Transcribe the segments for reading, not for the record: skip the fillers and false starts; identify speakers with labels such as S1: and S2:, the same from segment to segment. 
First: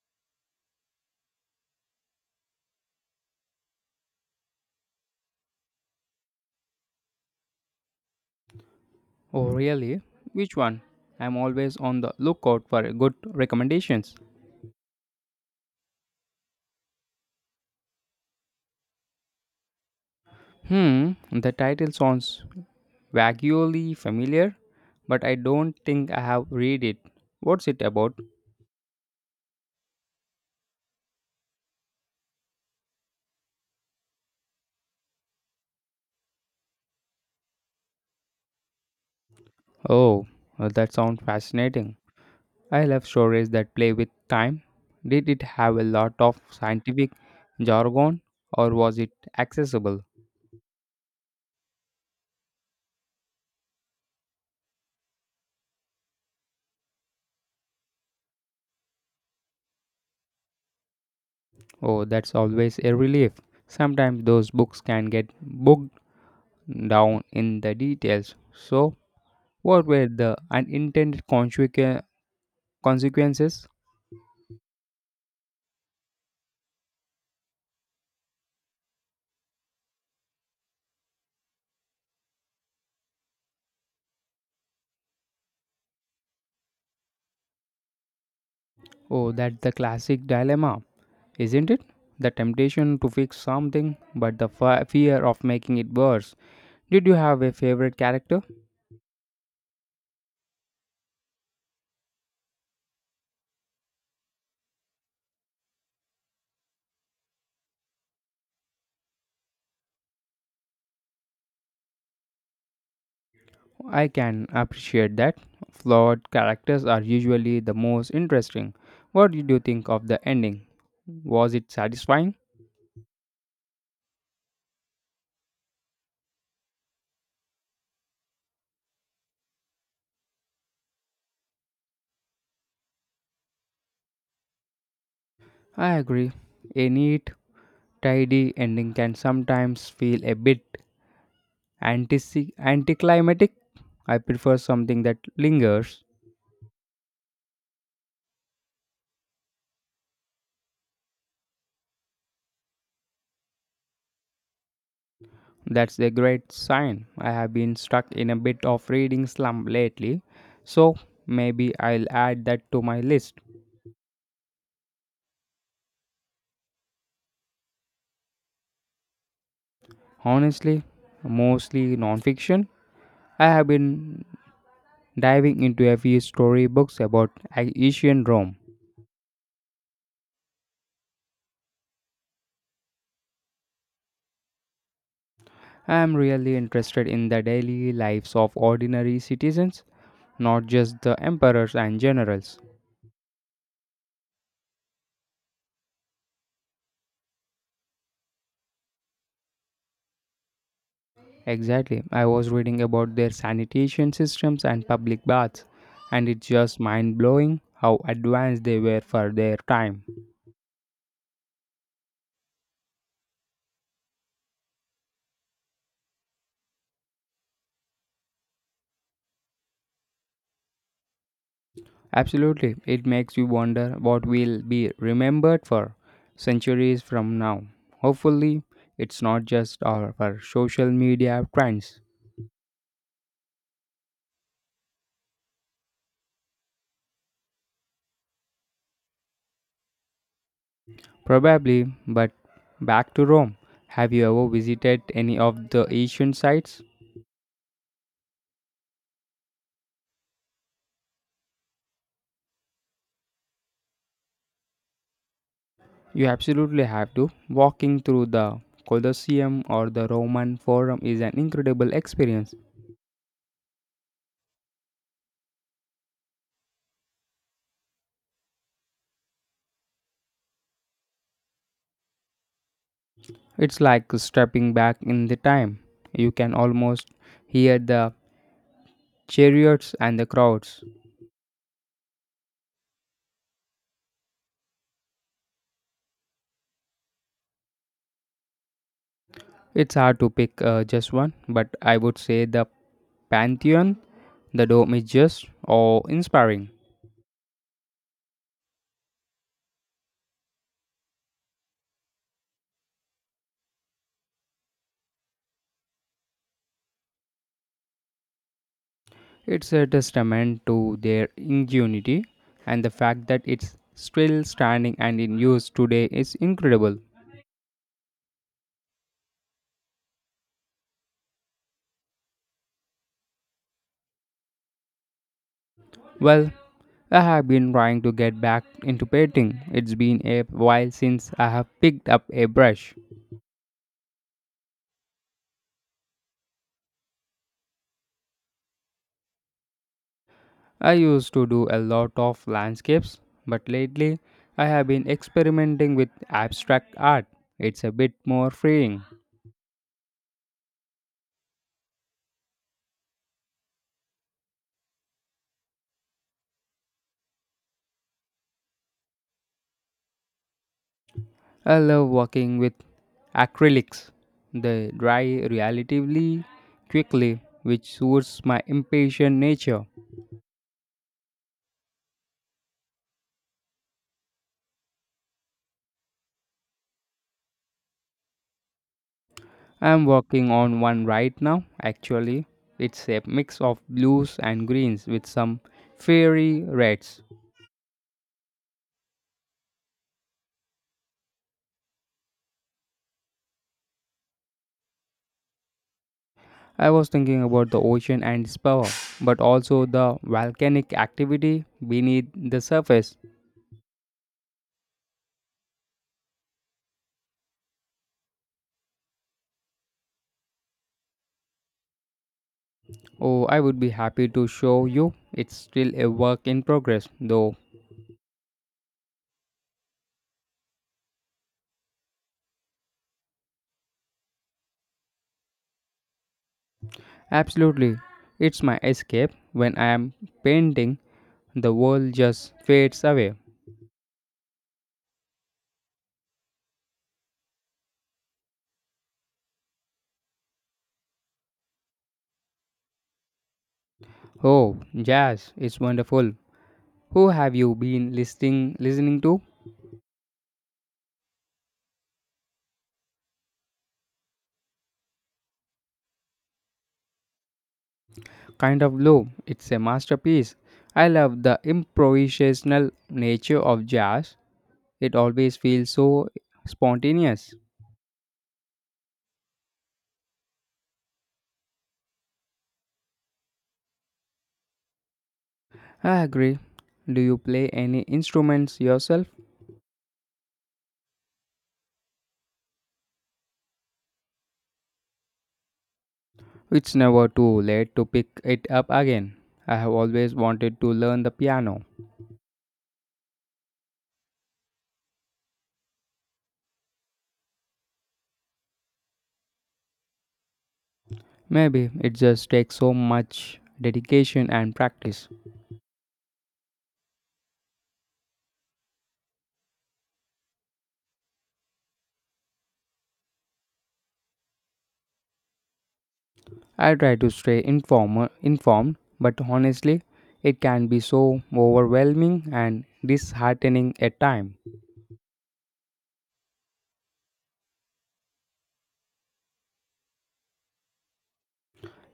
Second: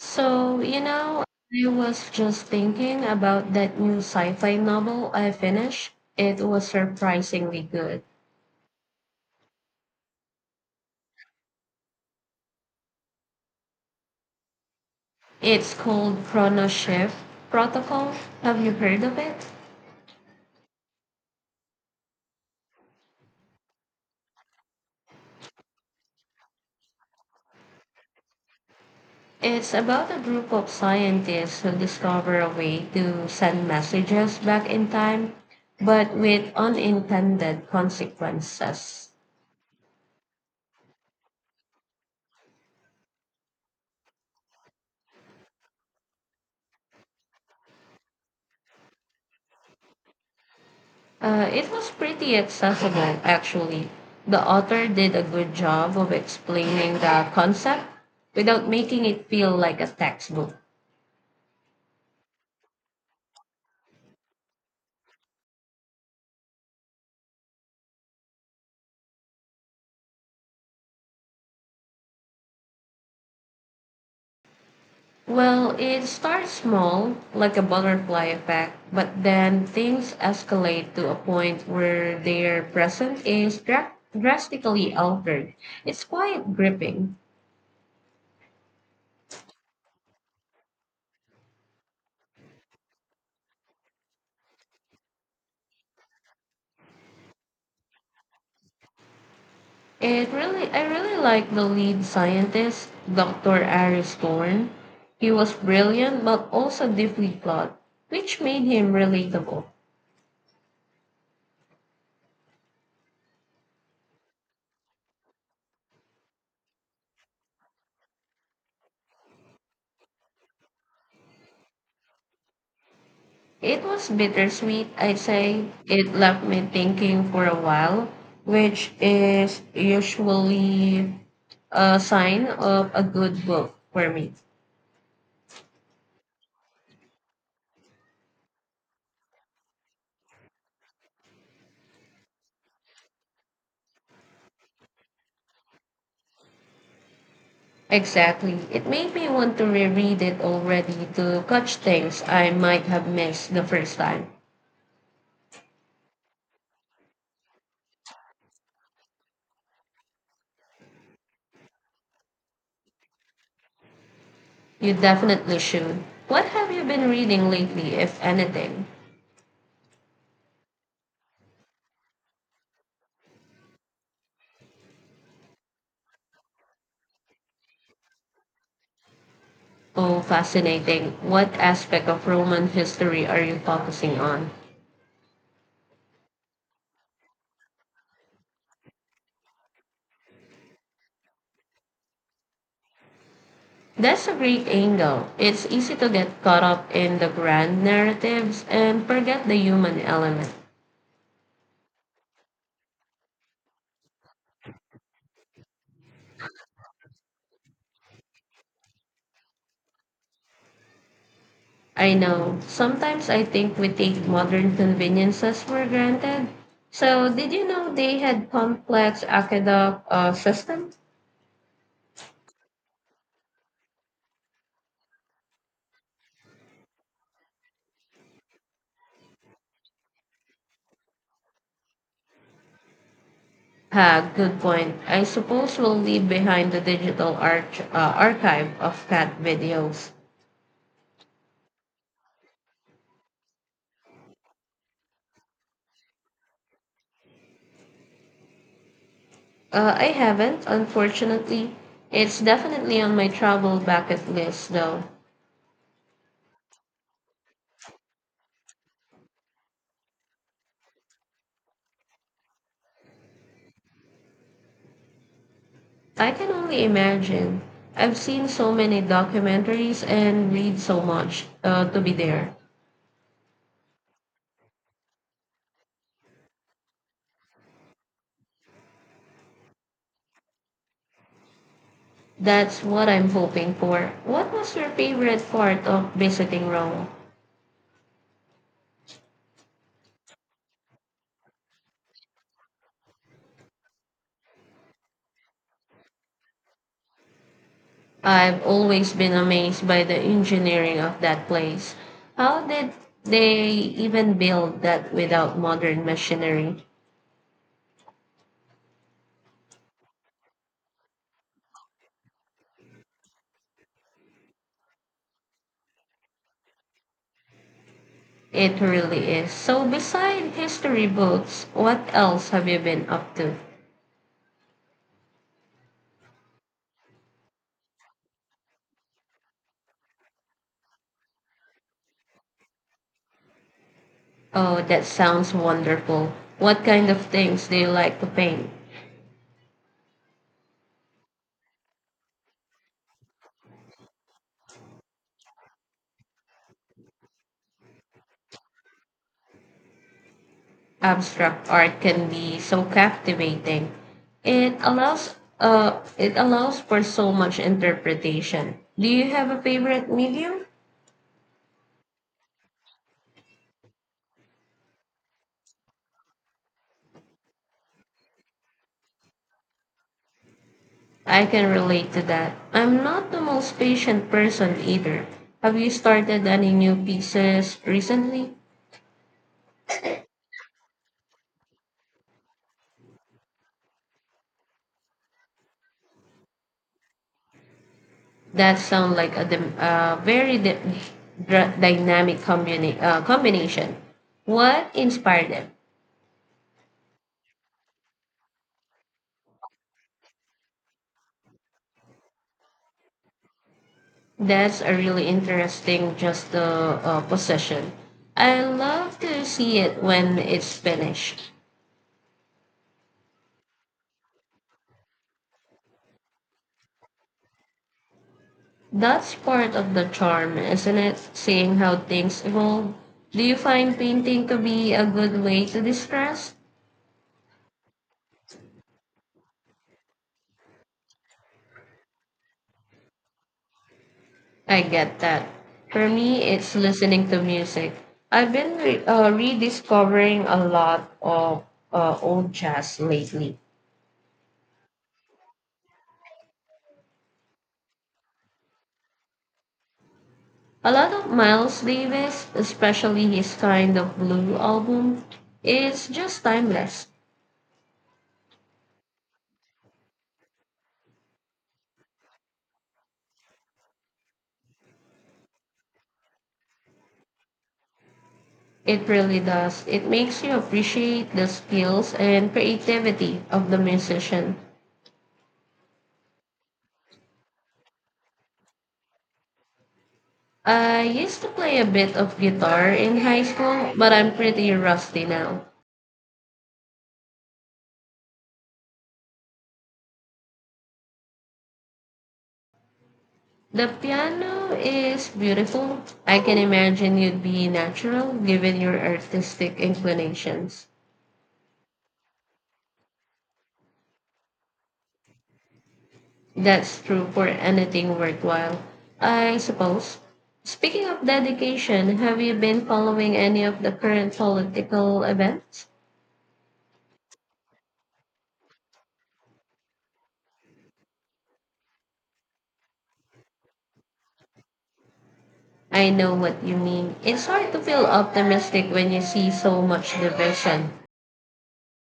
S1: So, I was just thinking about that new sci-fi novel I finished. It was surprisingly good.
S2: Oh, really? Which one? I'm always on the lookout for good recommendations.
S1: It's called Chrono Shift Protocol. Have you heard of it?
S2: The title sounds vaguely familiar, but I don't think I have read it. What's it about?
S1: It's about a group of scientists who discover a way to send messages back in time, but with unintended consequences.
S2: Oh, that sounds fascinating. I love stories that play with time. Did it have a lot of scientific jargon or was it accessible?
S1: It was pretty accessible, actually. The author did a good job of explaining the concept without making it feel like a textbook.
S2: Oh, that's always a relief. Sometimes those books can get bogged down in the details. So, what were the consequences?
S1: Well, it starts small, like a butterfly effect, but then things escalate to a point where their presence is drastically altered. It's quite gripping.
S2: Oh, that's the classic dilemma, isn't it? The temptation to fix something, but the fear of making it worse. Did you have a favorite character?
S1: I really like the lead scientist, Dr. Ari Thorne. He was brilliant but also deeply flawed, which made him relatable.
S2: I can appreciate that. Flawed characters are usually the most interesting. What did you think of the ending? Was it satisfying?
S1: It was bittersweet, I say. It left me thinking for a while, which is usually a sign of a good book for me.
S2: I agree. A neat, tidy ending can sometimes feel a bit anticlimactic. I prefer something that lingers.
S1: Exactly. It made me want to reread it already to catch things I might have missed the first time.
S2: That's a great sign. I have been stuck in a bit of reading slump lately, so maybe I'll add that to my list.
S1: You definitely should. What have you been reading lately, if anything?
S2: Honestly, mostly nonfiction. I have been diving into a few storybooks about ancient Rome.
S1: Oh, fascinating. What aspect of Roman history are you focusing on?
S2: I am really interested in the daily lives of ordinary citizens, not just the emperors and generals.
S1: That's a great angle. It's easy to get caught up in the grand narratives and forget the human element.
S2: Exactly. I was reading about their sanitation systems and public baths, and it's just mind blowing how advanced they were for their time.
S1: I know. Sometimes I think we take modern conveniences for granted. So, did you know they had complex aqueduct systems?
S2: Absolutely. It makes you wonder what will be remembered for centuries from now. Hopefully, it's not just our for social media trends.
S1: Ha, good point. I suppose we'll leave behind the digital archive of cat videos.
S2: Probably, but back to Rome. Have you ever visited any of the ancient sites?
S1: I haven't, unfortunately. It's definitely on my travel bucket list, though.
S2: You absolutely have to. Walking through the Colosseum or the Roman Forum is an incredible experience.
S1: I can only imagine. I've seen so many documentaries and read so much to be there.
S2: It's like stepping back in the time. You can almost hear the chariots and the crowds.
S1: That's what I'm hoping for. What was your favorite part of visiting Rome?
S2: It's hard to pick just one, but I would say the Pantheon, the Dome is just awe inspiring.
S1: I've always been amazed by the engineering of that place. How did they even build that without modern machinery?
S2: It's a testament to their ingenuity, and the fact that it's still standing and in use today is incredible.
S1: It really is. So, beside history books, what else have you been up to?
S2: Well, I have been trying to get back into painting. It's been a while since I have picked up a brush.
S1: Oh, that sounds wonderful. What kind of things do you like to paint?
S2: I used to do a lot of landscapes, but lately I have been experimenting with abstract art. It's a bit more freeing.
S1: Abstract art can be so captivating. It allows for so much interpretation. Do you have a favorite medium?
S2: I love working with acrylics. They dry relatively quickly, which suits my impatient nature.
S1: I can relate to that. I'm not the most patient person either. Have you started any new pieces recently?
S2: I'm working on one right now, actually. It's a mix of blues and greens with some fiery reds.
S1: That sound like a dynamic combination. What inspired them?
S2: I was thinking about the ocean and its power, but also the volcanic activity beneath the surface.
S1: That's a really interesting just the possession. I love to see it when it's finished.
S2: Oh, I would be happy to show you. It's still a work in progress, though.
S1: That's part of the charm, isn't it? Seeing how things evolve. Do you find painting to be a good way to distress?
S2: Absolutely. It's my escape. When I am painting, the world just fades away.
S1: I get that. For me, it's listening to music. I've been rediscovering a lot of old jazz lately.
S2: Oh, jazz is wonderful. Who have you been listening to?
S1: A lot of Miles Davis, especially his kind of blue album, is just timeless.
S2: Kind of loop. It's a masterpiece. I love the improvisational nature of jazz. It always feels so spontaneous.
S1: It really does. It makes you appreciate the skills and creativity of the musician.
S2: I agree. Do you play any instruments yourself?
S1: I used to play a bit of guitar in high school, but I'm pretty rusty now.
S2: It's never too late to pick it up again. I have always wanted to learn the piano.
S1: The piano is beautiful. I can imagine you'd be natural given your artistic inclinations.
S2: Maybe it just takes so much dedication and practice.
S1: That's true for anything worthwhile, I suppose. Speaking of dedication, have you been following any of the current political events?
S2: I try to informed, but honestly, it can be so overwhelming and disheartening at times.
S1: I know what you mean. It's hard to feel optimistic when you see so much division.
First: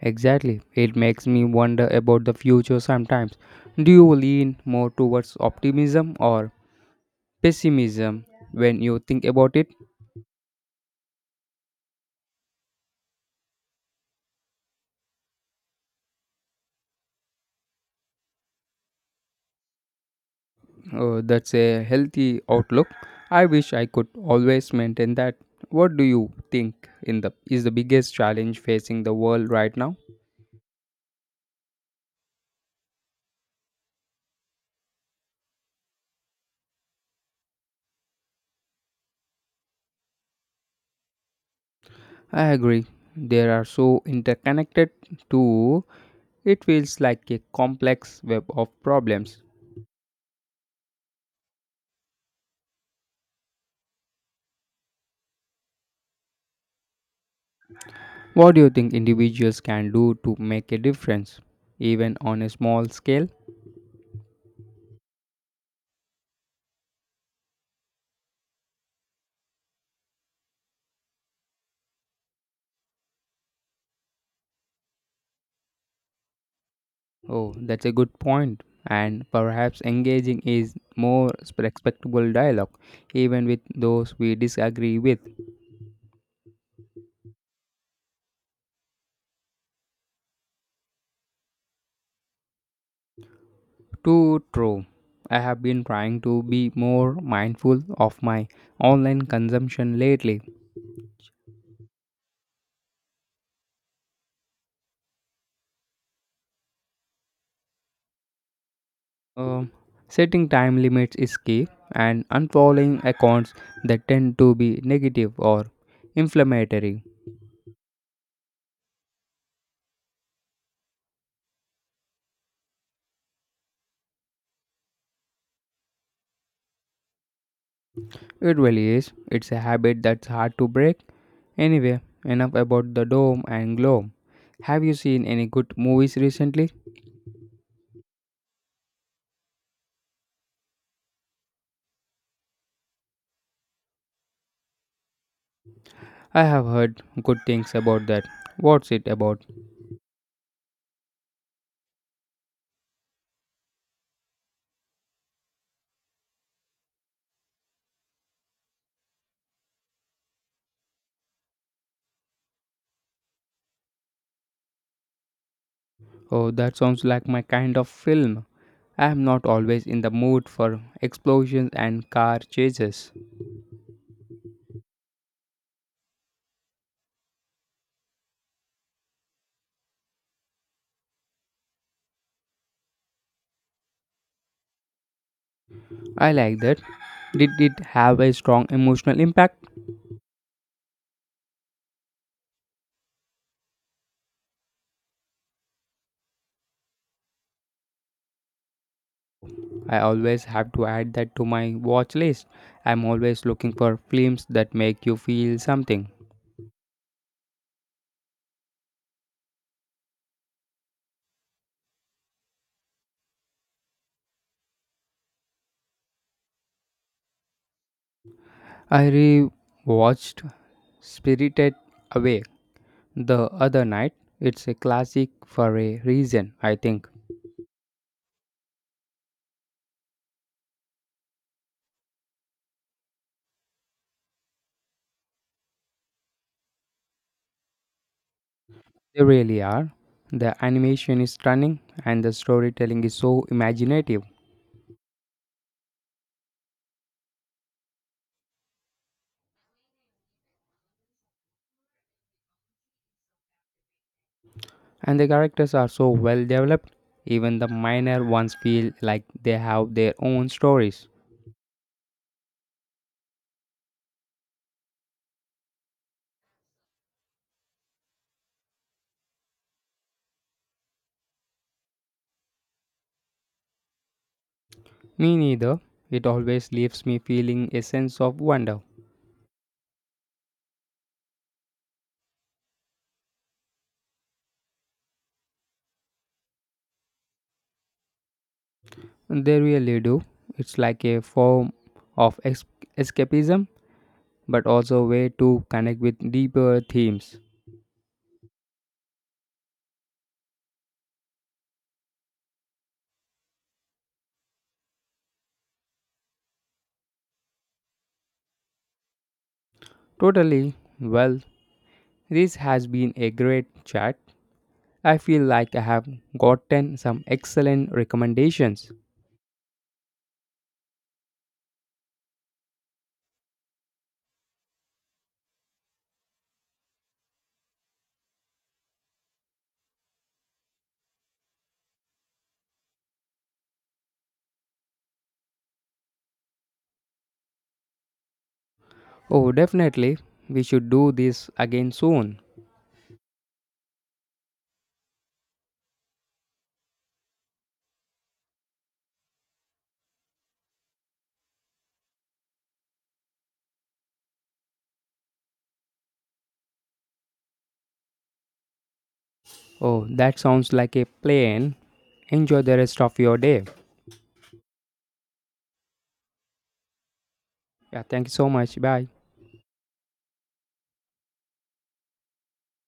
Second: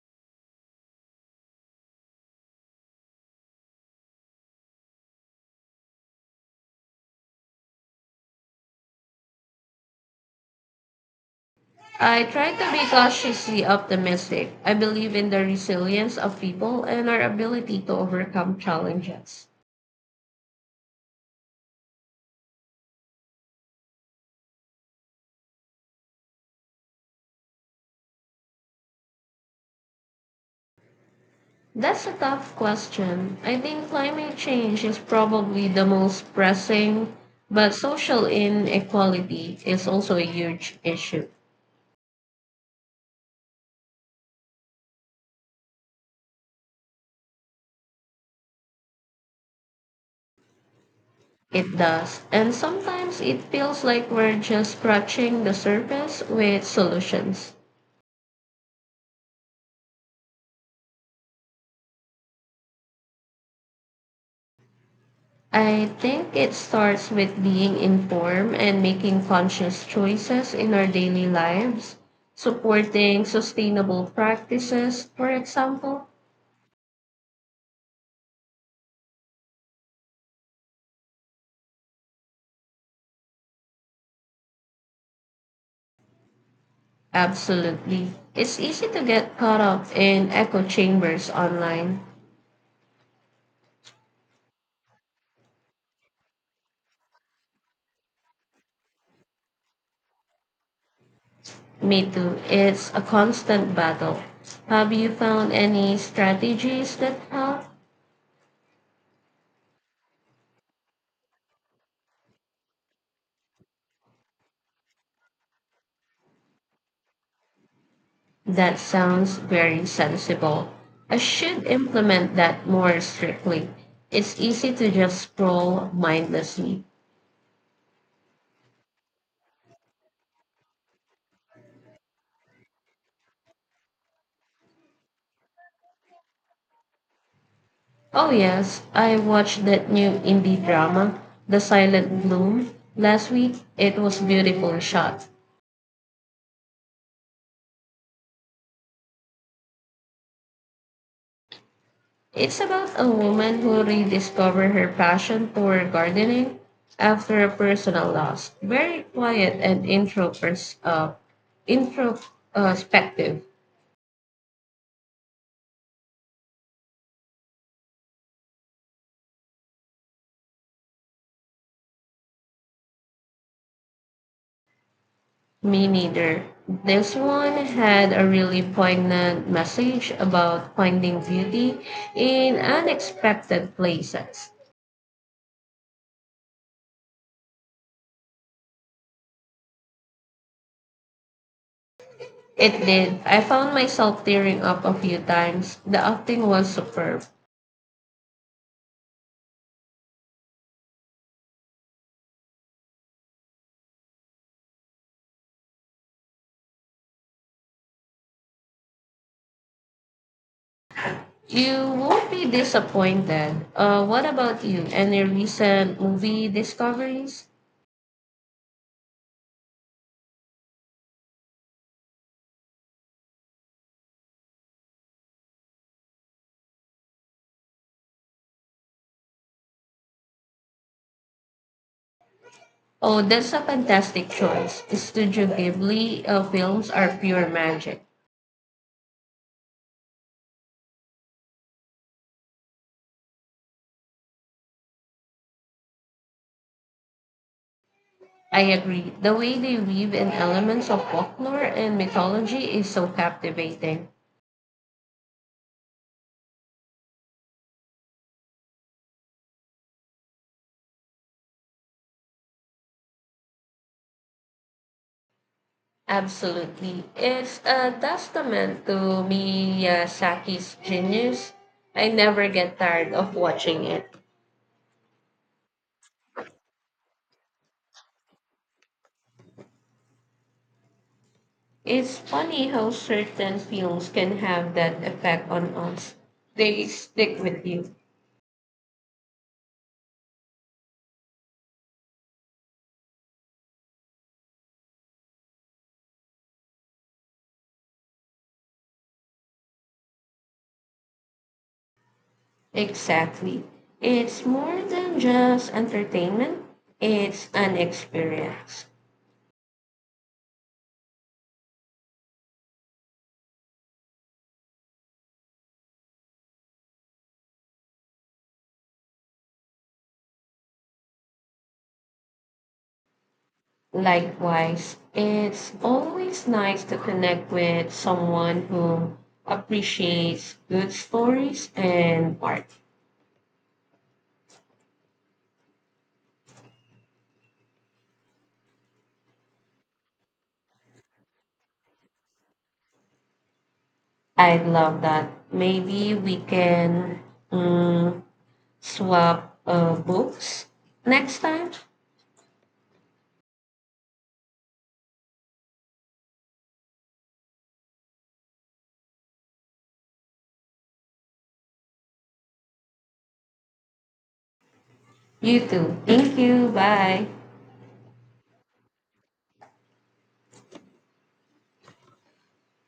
S2: Exactly. It makes me wonder about the future sometimes. Do you lean more towards optimism or pessimism when you think about it?
S1: I try to be cautiously optimistic. I believe in the resilience of people and our ability to overcome challenges.
S2: That's a healthy outlook. I wish I could always maintain that. What do you think in the is the biggest challenge facing the world right now?
S1: That's a tough question. I think climate change is probably the most pressing, but social inequality is also a huge issue.
S2: I agree. They are so interconnected too. It feels like a complex web of problems.
S1: It does. And sometimes it feels like we're just scratching the surface with solutions.
S2: What do you think individuals can do to make a difference, even on a small scale?
S1: I think it starts with being informed and making conscious choices in our daily lives, supporting sustainable practices, for example.
S2: Oh, that's a good point. And perhaps engaging is more respectable dialogue, even with those we disagree with.
S1: Absolutely. It's easy to get caught up in echo chambers online.
S2: Too true. I have been trying to be more mindful of my online consumption lately.
S1: Me too. It's a constant battle. Have you found any strategies that help?
S2: Um, Setting time limits is key, and unfollowing accounts that tend to be negative or inflammatory.
S1: That sounds very sensible. I should implement that more strictly. It's easy to just scroll mindlessly.
S2: It really is. It's a habit that's hard to break. Anyway, enough about the doom and gloom. Have you seen any good movies recently?
S1: Oh, yes, I watched that new indie drama, The Silent Bloom, last week. It was beautifully shot.
S2: I have heard good things about that. What's it about?
S1: It's about a woman who rediscovers her passion for gardening after a personal loss. Very quiet and introspective.
S2: Oh, that sounds like my kind of film. I am not always in the mood for explosions and car chases.
S1: Me neither. This one had a really poignant message about finding beauty in unexpected places.
S2: I like that. Did it have a strong emotional impact?
S1: It did. I found myself tearing up a few times. The acting was superb.
S2: I always have to add that to my watch list. I'm always looking for films that make you feel something.
S1: You won't be disappointed. What about you? Any recent movie discoveries?
S2: I rewatched Spirited Away the other night. It's a classic for a reason, I think.
S1: Oh, that's a fantastic choice. Studio Ghibli films are pure magic.
S2: They really are. The animation is stunning and the storytelling is so imaginative,
S1: I agree. The way they weave in elements of folklore and mythology is so captivating.
S2: and the characters are so well developed. Even the minor ones feel like they have their own stories.
S1: Absolutely. It's a testament to Miyazaki's genius. I never get tired of watching it.
S2: Me neither. It always leaves me feeling a sense of wonder.
S1: It's funny how certain films can have that effect on us. They stick with you.
S2: They really do. It's like a form of escapism, but also a way to connect with deeper themes.
S1: Exactly. It's more than just entertainment, it's an experience.
S2: Totally. Well, this has been a great chat. I feel like I have gotten some excellent recommendations.
S1: Likewise, it's always nice to connect with someone who appreciates good stories and art.
S2: Oh, definitely. We should do this again soon.
S1: I love that. Maybe we can mm, swap books next time.
S2: Oh, that sounds like a plan. Enjoy the rest of your day.
S1: You too. Thank you. Bye.
S2: Yeah, thank you so much. Bye.